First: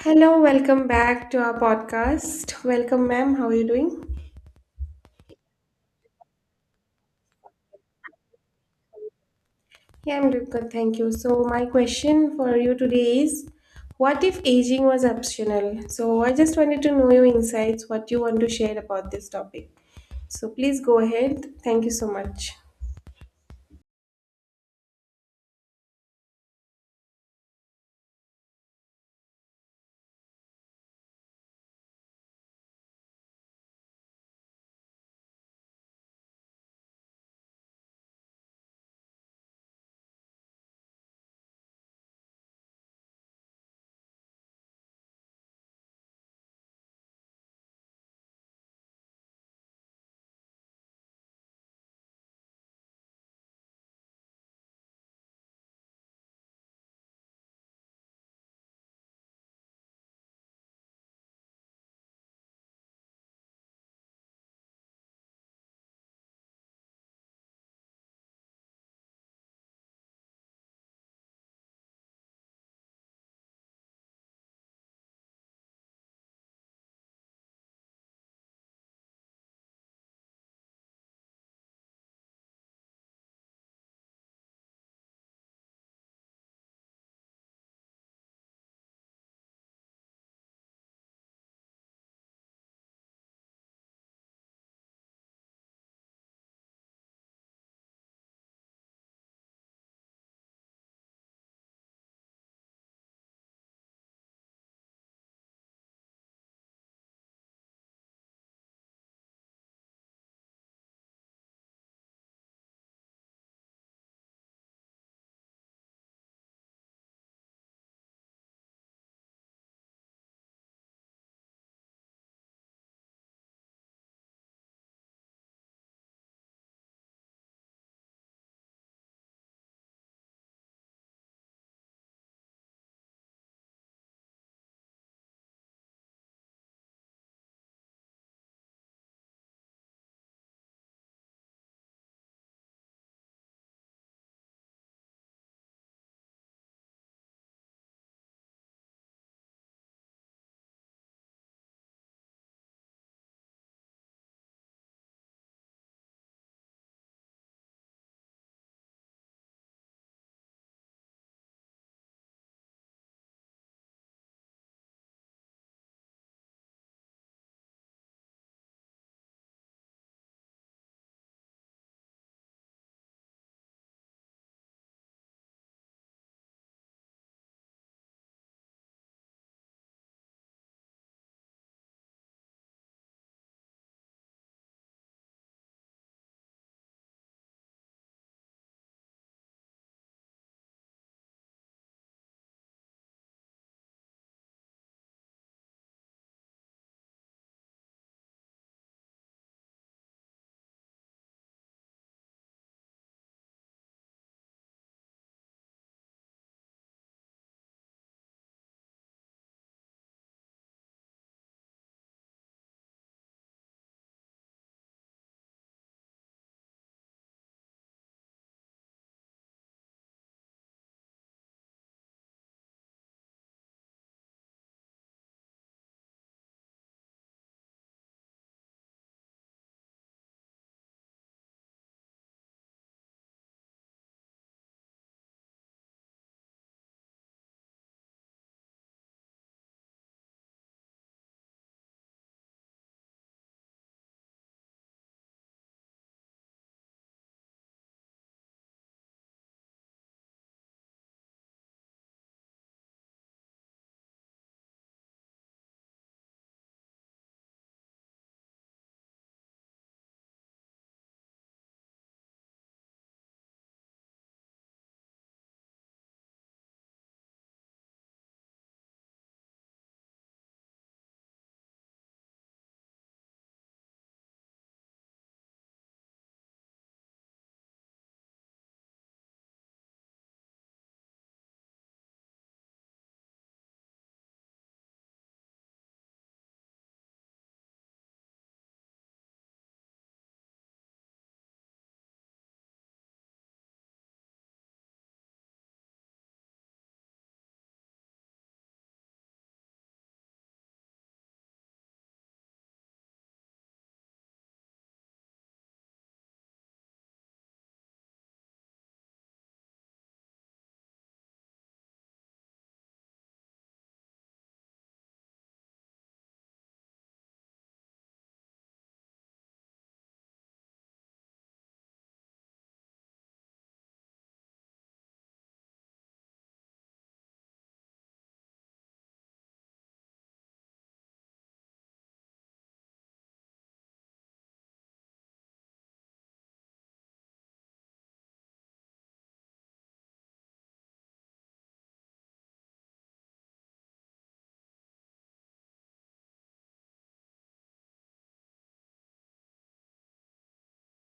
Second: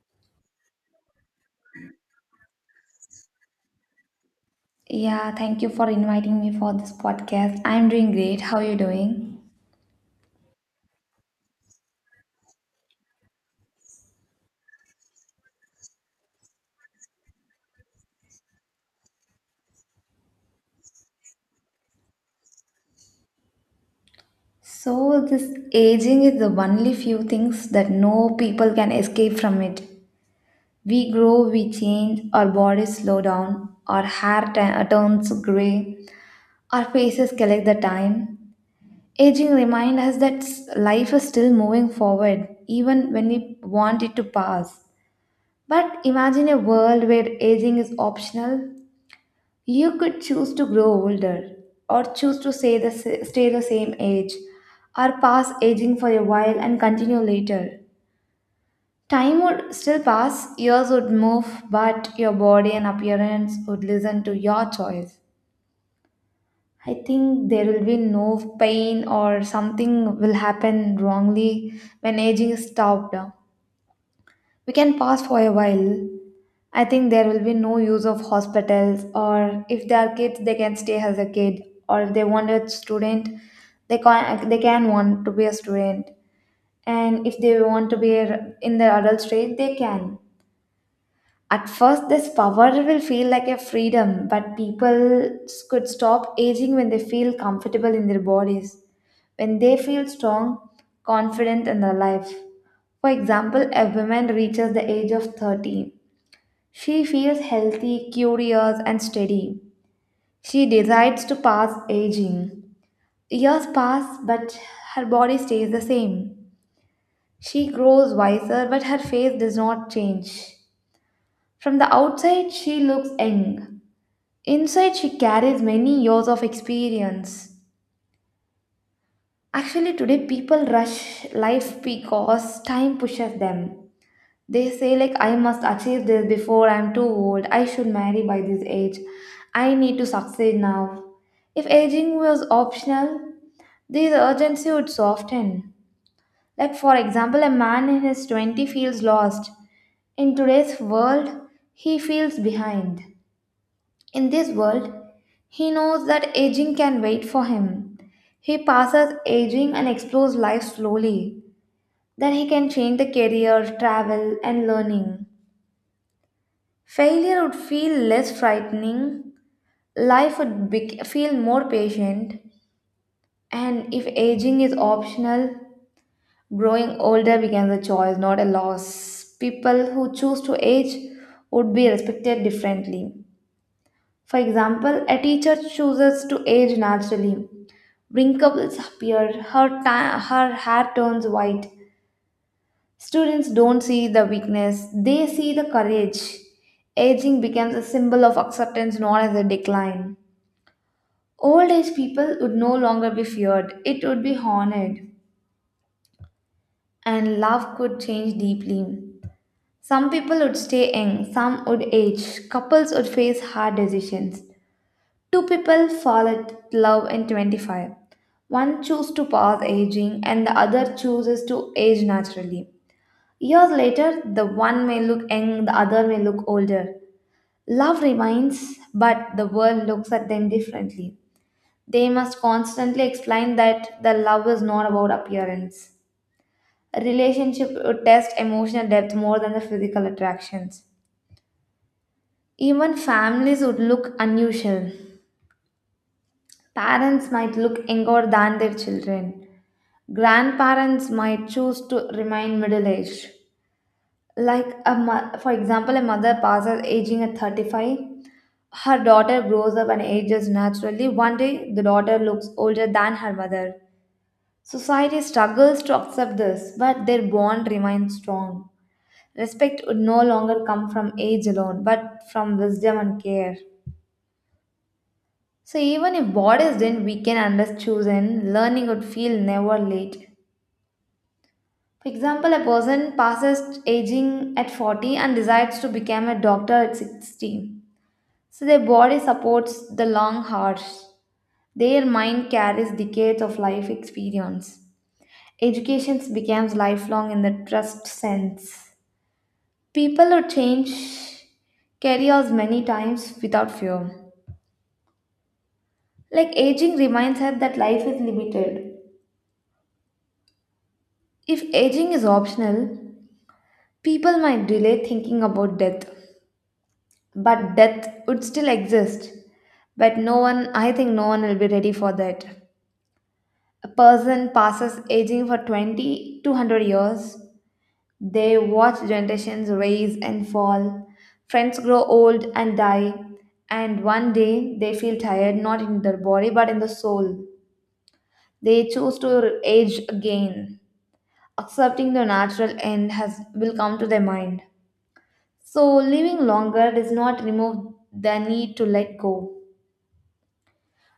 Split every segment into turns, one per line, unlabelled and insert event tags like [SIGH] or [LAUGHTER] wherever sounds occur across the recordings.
Hello, welcome back to our podcast. Welcome, ma'am. How are you doing?
Yeah, thank you for inviting me for this podcast. I'm doing great. How are you doing?
Yeah, I'm doing good. Thank you. So, my question for you today is, what if aging was optional? So, I just wanted to know your insights, what you want to share about this topic. So, please go ahead. Thank you so much.
So, this aging is the only few things that no people can escape from it. We grow, we change, our bodies slow down, our hair turns gray, our faces collect the time. Aging reminds us that life is still moving forward, even when we want it to pass. But imagine a world where aging is optional. You could choose to grow older or choose to stay the same age or pass aging for a while and continue later. Time would still pass, years would move, but your body and appearance would listen to your choice. I think there will be no pain or something will happen wrongly when aging is stopped. We can pause for a while. I think there will be no use of hospitals, or if they are kids, they can stay as a kid, or if they want a student, they can want to be a student, and if they want to be in their adult state, they can. At first, this power will feel like a freedom, but people could stop aging when they feel comfortable in their bodies, when they feel strong, confident in their life. For example, a woman reaches the age of 30. She feels healthy, curious, and steady. She decides to pass aging. Years pass, but her body stays the same. She grows wiser, but her face does not change. From the outside, she looks young. Inside, she carries many years of experience. Actually, today people rush life because time pushes them. They say, like, I must achieve this before I'm too old. I should marry by this age. I need to succeed now. If aging was optional, this urgency would soften. Like, for example, a man in his 20 feels lost. In today's world, he feels behind. In this world, he knows that aging can wait for him. He passes aging and explores life slowly. Then he can change the career, travel, and learning. Failure would feel less frightening, life would bec feel more patient, and if aging is optional, growing older becomes a choice, not a loss. People who choose to age would be respected differently. For example, a teacher chooses to age naturally. Wrinkles appear, her hair turns white. Students don't see the weakness, they see the courage. Aging becomes a symbol of acceptance, not as a decline. Old age people would no longer be feared, it would be honored, and love could change deeply. Some people would stay young, some would age, couples would face hard decisions. Two people fall in love in 25. One chooses to pause aging, and the other chooses to age naturally. Years later, the one may look young, the other may look older. Love remains, but the world looks at them differently. They must constantly explain that the love is not about appearance. A relationship would test emotional depth more than the physical attractions. Even families would look unusual. Parents might look younger than their children. Grandparents might choose to remain middle aged. Like, for example, a mother passes aging at 35, her daughter grows up and ages naturally. One day, the daughter looks older than her mother. Society struggles to accept this, but their bond remains strong. Respect would no longer come from age alone, but from wisdom and care. So even if borders didn't weaken unless chosen, learning would feel never late. For example, a person passes aging at 40 and decides to become a doctor at 60. So their body supports the long hours. Their mind carries decades of life experience. Education becomes lifelong in the trust sense. People who change careers many times without fear. Like aging reminds us that life is limited. If aging is optional, people might delay thinking about death. But death would still exist. But no one, I think no one will be ready for that. A person passes aging for 20 to 100 years. They watch generations rise and fall. Friends grow old and die. And one day they feel tired not in their body but in the soul. They choose to age again. Accepting the natural end has will come to their mind. So living longer does not remove the need to let go.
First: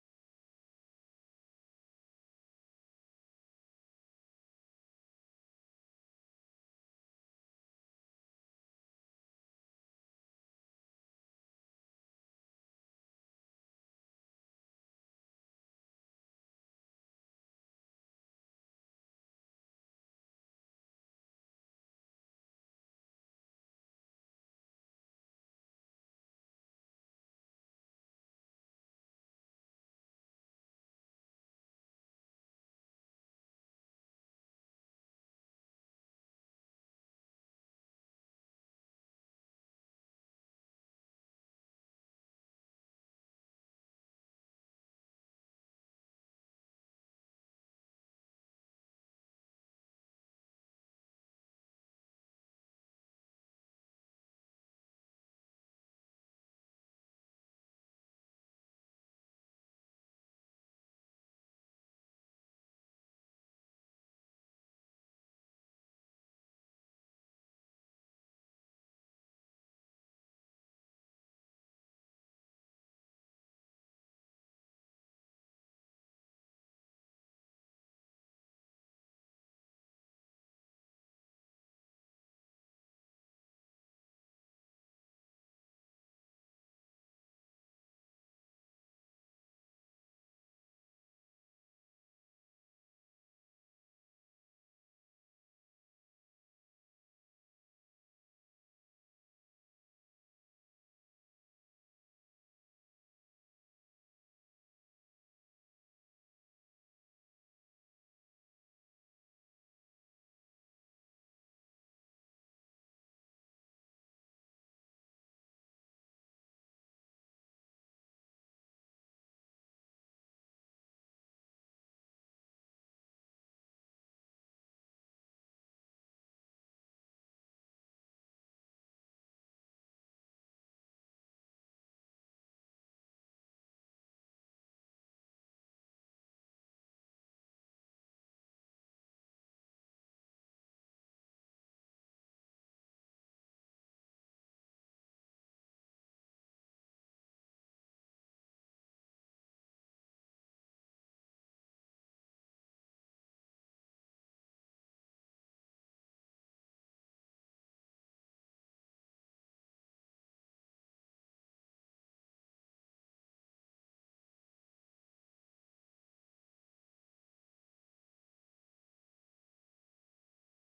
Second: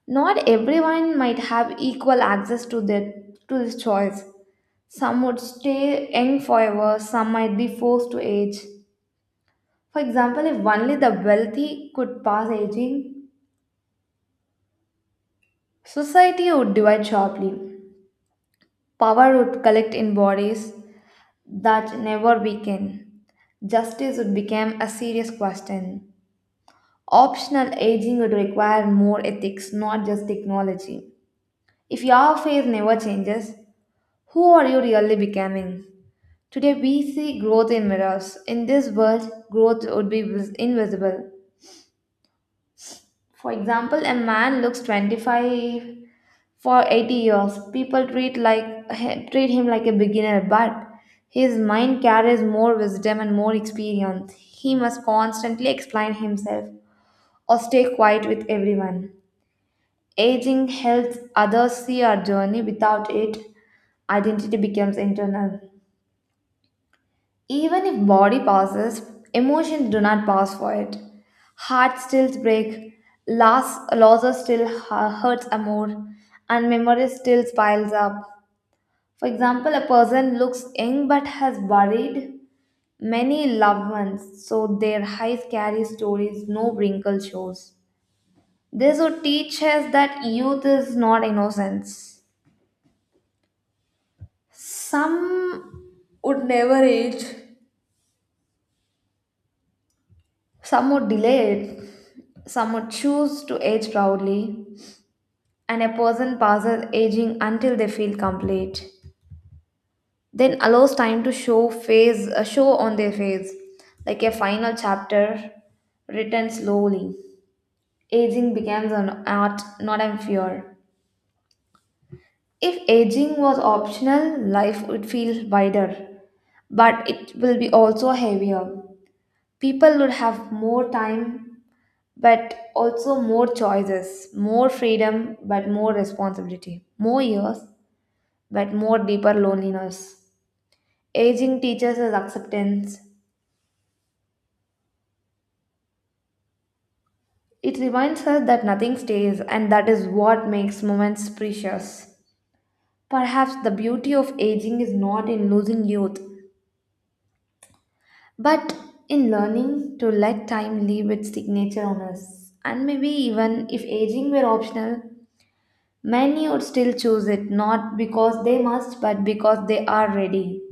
Not everyone might have equal access to their to this choice. Some would stay young forever, some might be forced to age. For example, if only the wealthy could pass aging, society would divide sharply. Power would collect in bodies that never weaken. Justice would become a serious question. Optional aging would require more ethics, not just technology. If your face never changes, who are you really becoming? Today, we see growth in mirrors. In this world, growth would be invisible. For example, a man looks 25. For 80 years, people treat, like, treat him like a beginner, but his mind carries more wisdom and more experience. He must constantly explain himself or stay quiet with everyone. Aging helps others see our journey. Without it, identity becomes internal. Even if body passes, emotions do not pass for it. Hearts still break, losses still hurts more, and memories still piles up. For example, a person looks young but has buried many loved ones, so their eyes carry stories no wrinkle shows. This would teach us that youth is not innocence. Some would never age, some would delay it, some would choose to age proudly, and a person passes aging until they feel complete, then allows time to show on their face like a final chapter written slowly. Aging becomes an art, not a fear. If aging was optional, life would feel wider, but it will be also heavier. People would have more time, but also more choices, more freedom but more responsibility, more years but more deeper loneliness. Aging teaches us acceptance. It reminds us that nothing stays, and that is what makes moments precious. Perhaps the beauty of aging is not in losing youth, but in learning to let time leave its signature on us. And maybe even if aging were optional, many would still choose it, not because they must, but because they are ready.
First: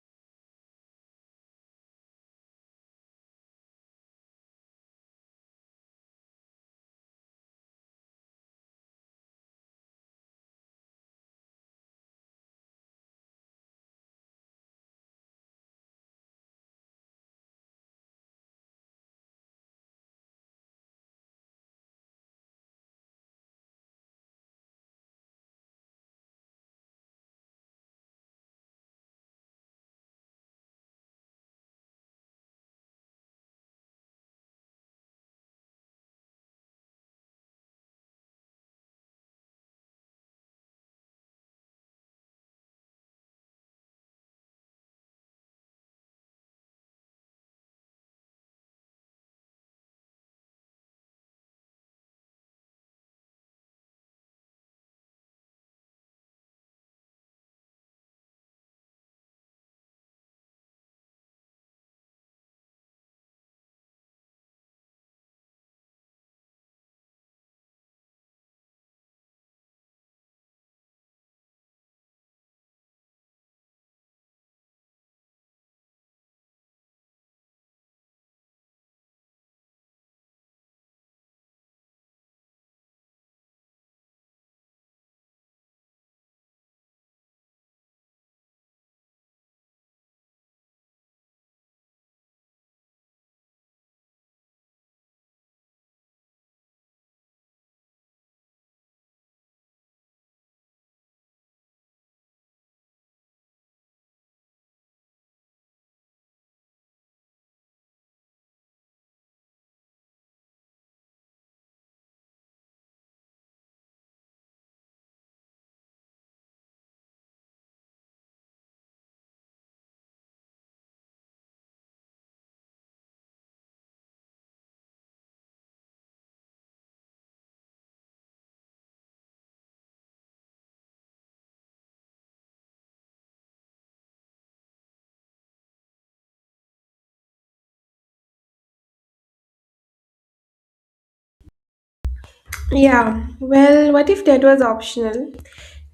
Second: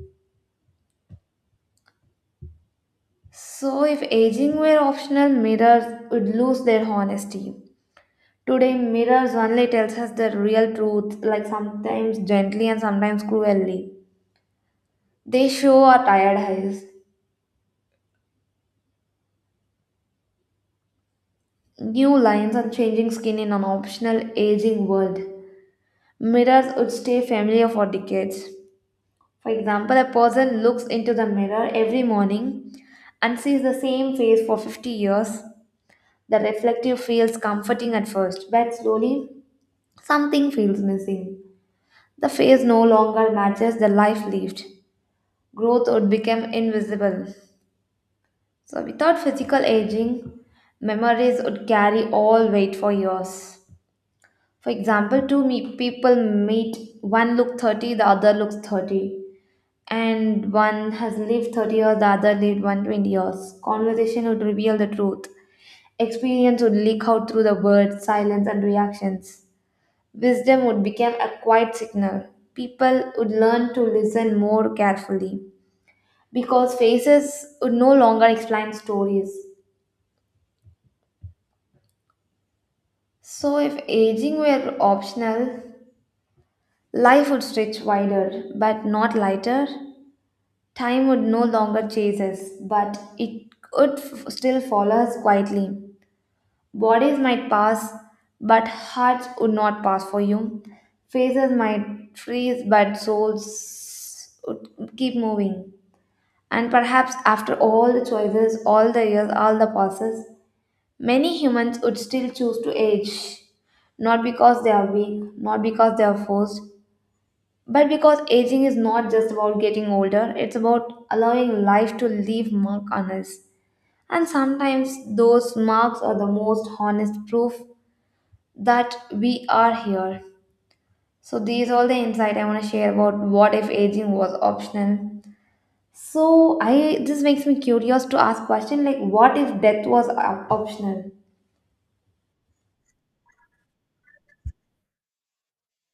So, if aging were optional, mirrors would lose their honesty. Today, mirrors only tells us the real truth, like sometimes gently and sometimes cruelly. They show our tired eyes, new lines, and changing skin in an optional aging world. Mirrors would stay familiar for decades. For example, a person looks into the mirror every morning and sees the same face for 50 years. The reflective feels comforting at first, but slowly something feels missing. The face no longer matches the life lived. Growth would become invisible. So, without physical aging, memories would carry all weight for years. For example, people meet, one look 30, the other looks 30, and one has lived 30 years, the other lived 120 years. Conversation would reveal the truth. Experience would leak out through the words, silence, and reactions. Wisdom would become a quiet signal. People would learn to listen more carefully, because faces would no longer explain stories. So, if aging were optional, life would stretch wider but not lighter. Time would no longer chase us, but it would still follow us quietly. Bodies might pass, but hearts would not pass for you. Faces might freeze, but souls would keep moving. And perhaps after all the choices, all the years, all the passes, many humans would still choose to age, not because they are weak, not because they are forced, but because aging is not just about getting older, it's about allowing life to leave mark on us. And sometimes those marks are the most honest proof that we are here. So these all the insight I want to share about what if aging was optional. So I this makes me curious to ask question like what if death was optional?
Yeah, well, what if that was optional?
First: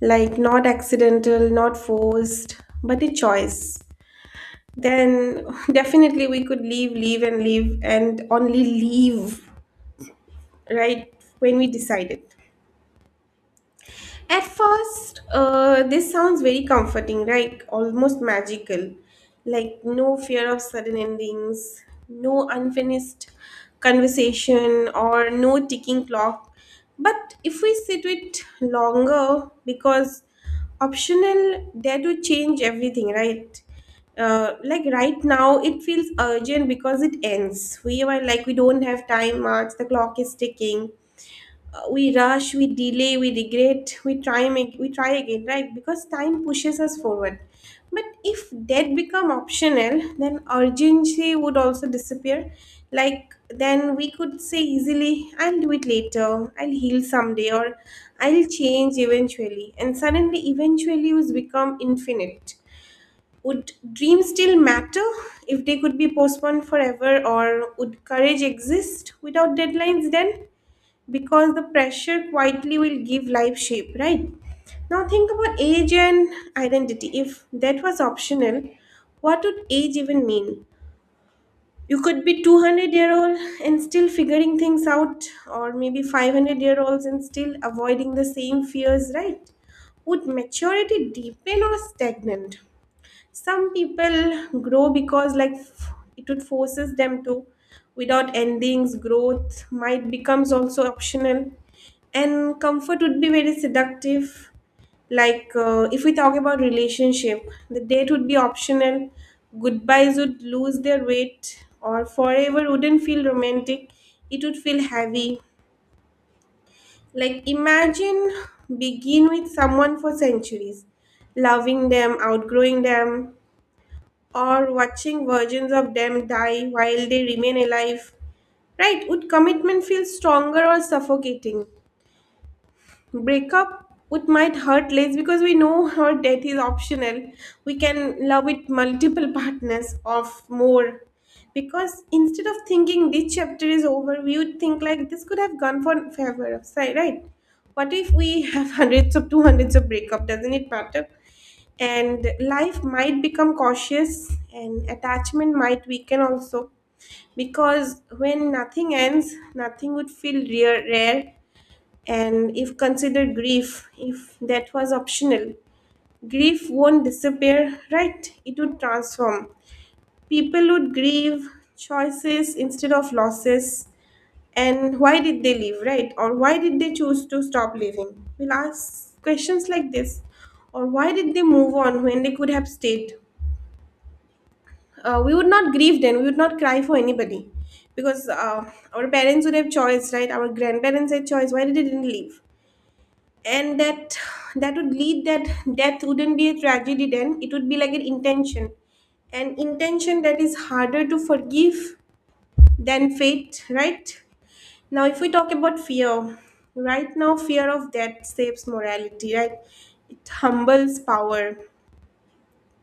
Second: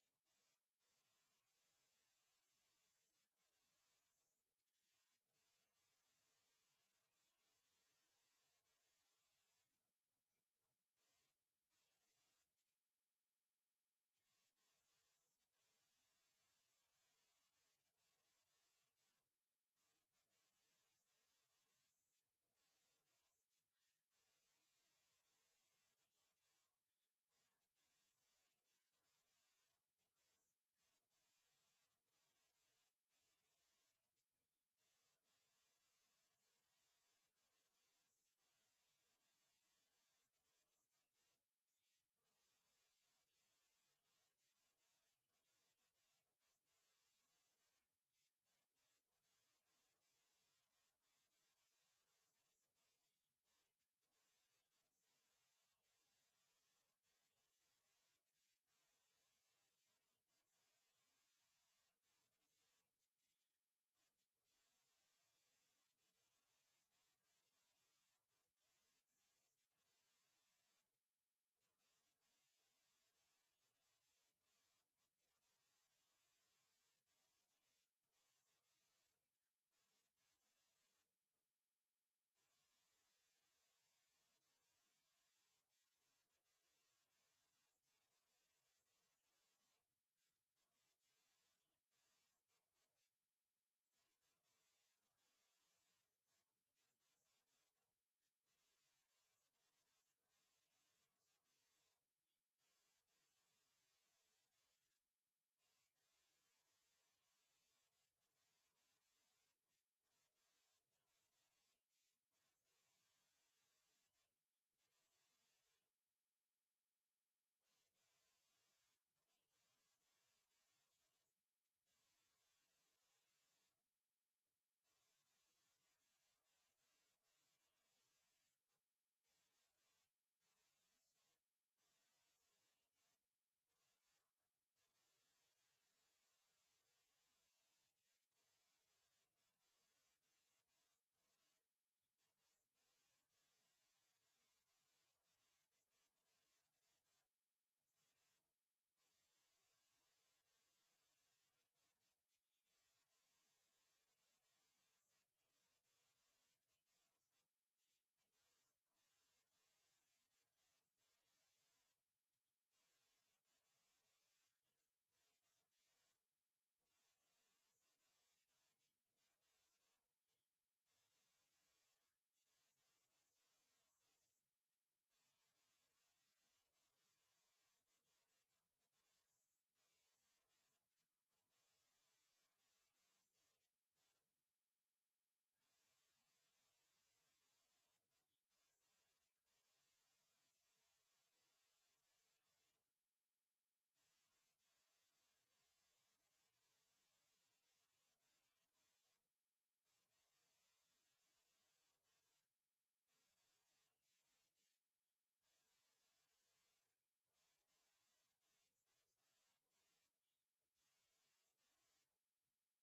Like, not accidental, not forced, but a choice. Then [LAUGHS] definitely we could leave, leave, and leave, and only leave, right, when we decided. At first, this sounds very comforting, right? Almost magical, like no fear of sudden endings, no unfinished conversation, or no ticking clock. But if we sit with longer, because optional dare to change everything, right? Like right now it feels urgent because it ends. We were like, we don't have time much, the clock is ticking. We rush, we delay, we regret, we try again, right? Because time pushes us forward. But if that become optional, then urgency would also disappear. Like, then we could say easily, I'll do it later, I'll heal someday, or I'll change eventually, and suddenly eventually was become infinite. Would dreams still matter if they could be postponed forever, or would courage exist without deadlines? Then, because the pressure quietly will give life shape, right? Now think about age and identity. If that was optional, what would age even mean? You could be 200-year-old and still figuring things out, or maybe 500-year-olds and still avoiding the same fears, right? Would maturity deepen or stagnant? Some people grow because, like, it would forces them to. Without endings, growth might becomes also optional, and comfort would be very seductive. Like, if we talk about relationship, the date would be optional, goodbyes would lose their weight, or forever wouldn't feel romantic, it would feel heavy. Like, imagine begin with someone for centuries, loving them, outgrowing them, or watching versions of them die while they remain alive. Right, would commitment feel stronger or suffocating? Breakup would might hurt less because we know [LAUGHS] our death is optional. We can love with multiple partners or more. Because instead of thinking this chapter is over, we would think like this could have gone for forever. Right? What if we have hundreds of two hundreds of breakup? Doesn't it matter? And life might become cautious, and attachment might weaken also, because when nothing ends, nothing would feel rare. And if considered grief, if that was optional, grief won't disappear, right? It would transform. People would grieve choices instead of losses. And why did they leave, right? Or why did they choose to stop living? We'll ask questions like this. Or why did they move on when they could have stayed? We would not grieve then, we would not cry for anybody, because our parents would have choice, right? Our grandparents had choice, why did they didn't leave? And that would lead that death wouldn't be a tragedy, then it would be like an intention, an intention that is harder to forgive than fate, right? Now if we talk about fear, right now fear of death saves morality, right? It humbles power,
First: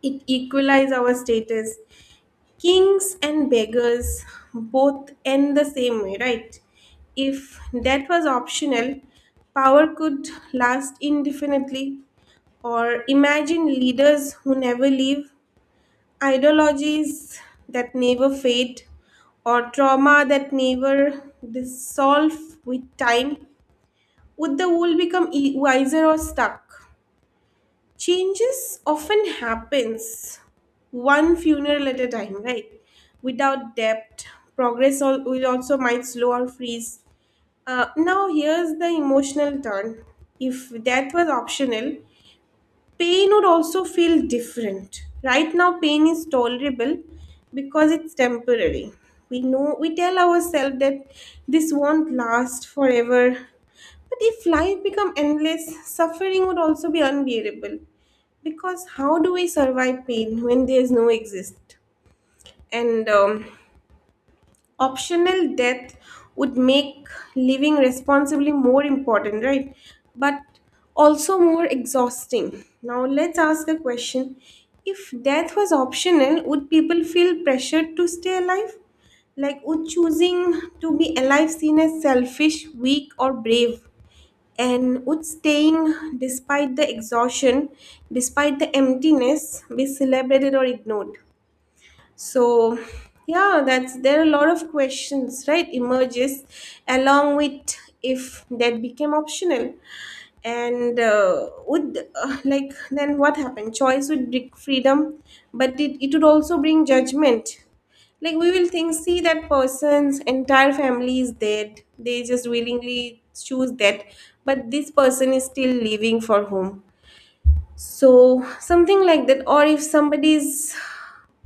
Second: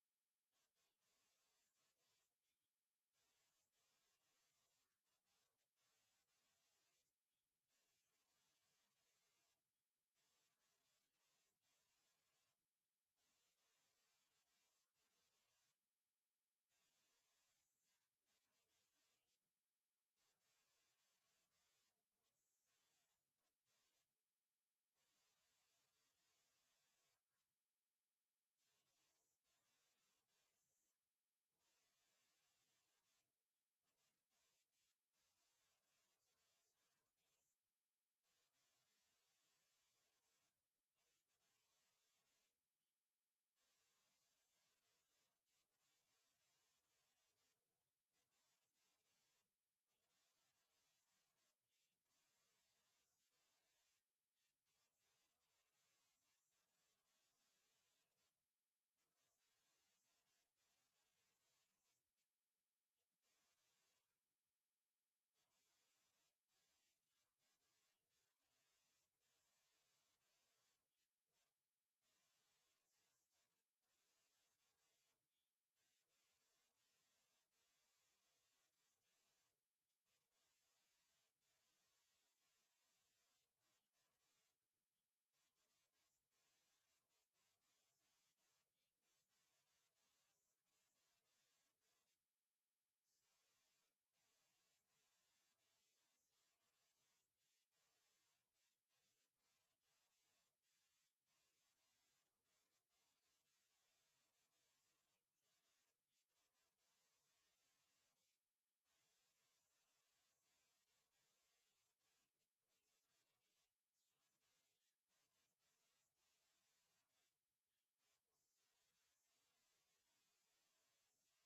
it equalizes our status. Kings and beggars both end the same way, right? If death was optional, power could last indefinitely. Or imagine leaders who never leave, ideologies that never fade, or trauma that never dissolve with time. Would the world become wiser or stuck? Changes often happens one funeral at a time, right? Without depth, progress will also might slow or freeze. Now here's the emotional turn. If death was optional, pain would also feel different. Right now pain is tolerable because it's temporary. We know, we tell ourselves that this won't last forever. But if life become endless, suffering would also be unbearable. Because how do we survive pain when there is no exist? And optional death would make living responsibly more important, right? But also more exhausting. Now let's ask the question: if death was optional, would people feel pressured to stay alive? Like, would choosing to be alive seen as selfish, weak, or brave? And would staying despite the exhaustion, despite the emptiness, be celebrated or ignored? So, yeah, that's there are a lot of questions, right? Emerges along with if that became optional. And would [LAUGHS] like then what happened, choice would bring freedom, but it would also bring judgment. Like, we will think, see that person's entire family is dead, they just willingly choose that, but this person is still living for whom? So something like that. Or if somebody's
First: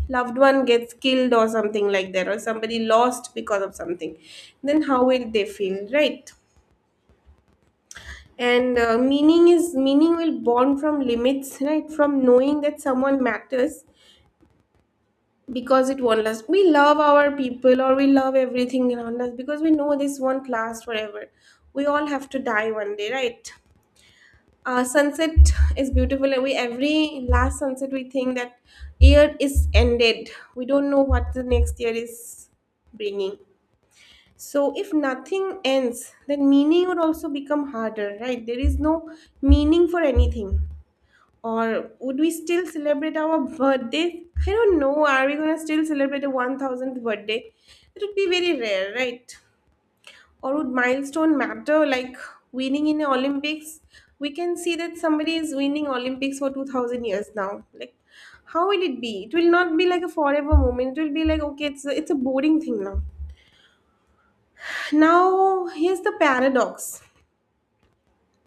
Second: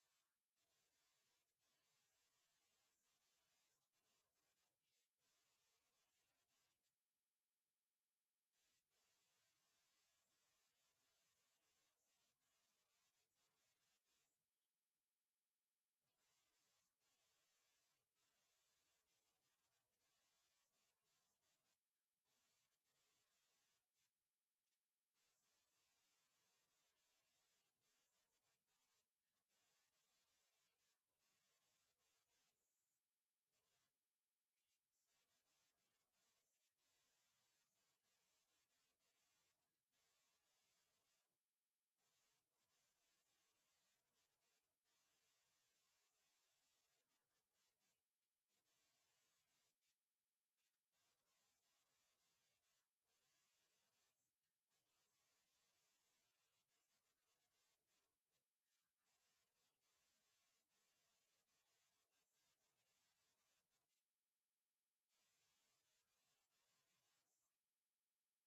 loved one gets killed or something like that, or somebody lost because of something, then how will they feel, right? And meaning will born from limits, right? From knowing that someone matters because it won't last. We love our people, or we love everything around us, because we know this won't last forever. We all have to die one day, right? Sunset is beautiful, and we every last sunset we think that year is ended. We don't know what the next year is bringing. So if nothing ends, then meaning would also become harder, right? There is no meaning for anything. Or would we still celebrate our birthdays? I don't know. Are we gonna still celebrate a 1000th birthday? It would be very rare, right? Or would milestone matter, like winning in the Olympics? We can see that somebody is winning Olympics for 2000 years now. Like, how will it be? It will not be like a forever moment. It will be like, okay, it's a boring thing now. Now here's the paradox.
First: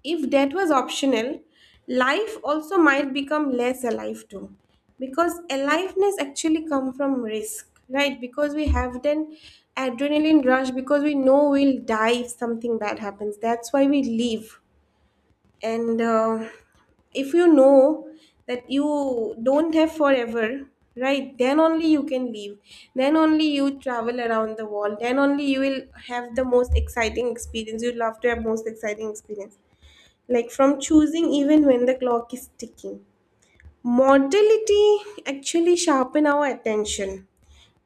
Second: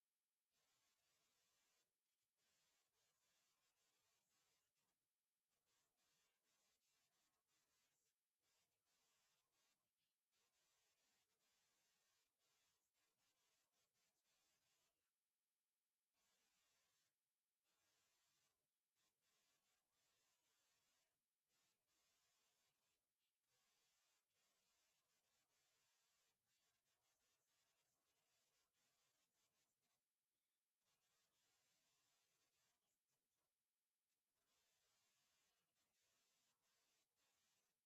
If death was optional, life also might become less alive too. Because aliveness actually comes from risk, right? Because we have then adrenaline rush, because we know we'll die if something bad happens. That's why we live. And if you know that you don't have forever, right, then only you can leave. Then only you travel around the world. Then only you will have the most exciting experience. You love to have most exciting experience, like from choosing even when the clock is ticking. Mortality actually sharpen our attention.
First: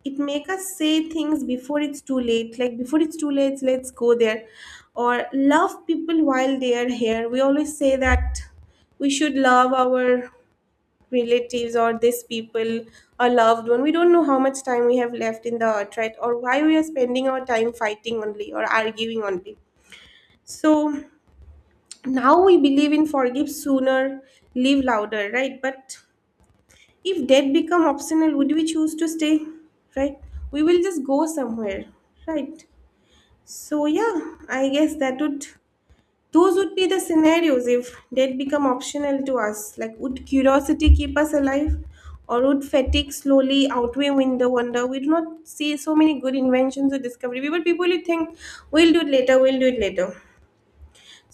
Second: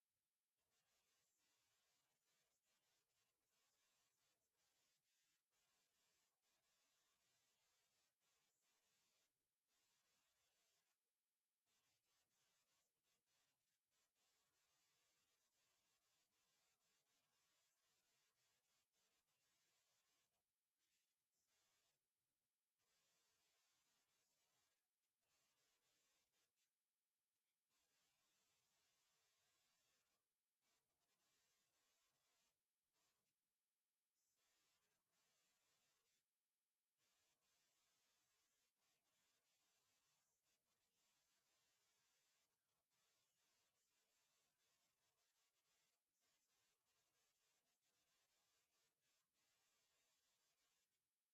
It make us say things before it's too late. Like, before it's too late, let's go there, or love people while they are here. We always say that we should love our relatives or these people, a loved one. We don't know how much time we have left in the earth, right? Or why we are spending our time fighting only or arguing only. So now we believe in forgive sooner, live louder, right? But if death become optional, would we choose to stay, right? We will just go somewhere, right? So yeah, I guess that would, those would be the scenarios if death become optional to us. Like, would curiosity keep us alive, or would fatigue slowly outweigh window wonder? We do not see so many good inventions or discovery. We were people who think we'll do it later, we'll do it later.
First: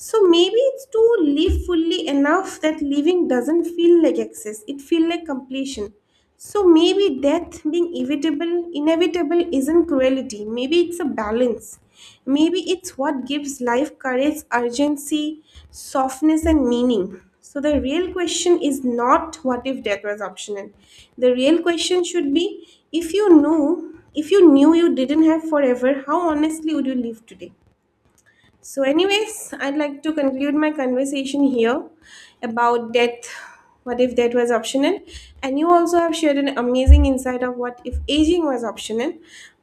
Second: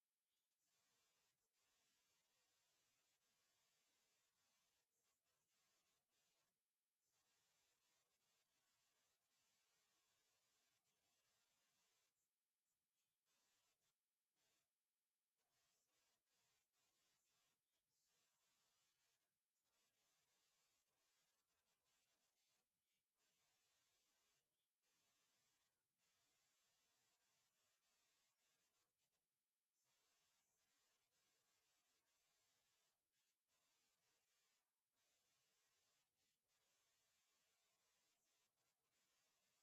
So maybe it's to live fully enough that living doesn't feel like excess, it feels like completion. So maybe death being inevitable isn't cruelty. Maybe it's a balance. Maybe it's what gives life courage, urgency, softness, and meaning. So the real question is not what if death was optional. The real question should be, if you knew you didn't have forever, how honestly would you live today? So, anyways, I'd like to conclude my conversation here about death. What if death was optional? And you also have shared an amazing insight of what if aging was optional.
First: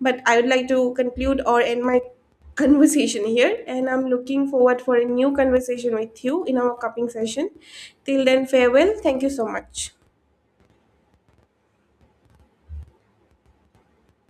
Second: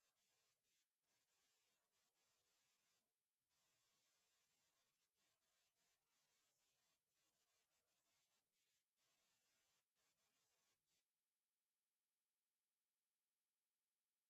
But I would like to conclude or end my [LAUGHS] conversation here. And I'm looking forward for a new conversation with you in our coming session. Till then, farewell. Thank you so much.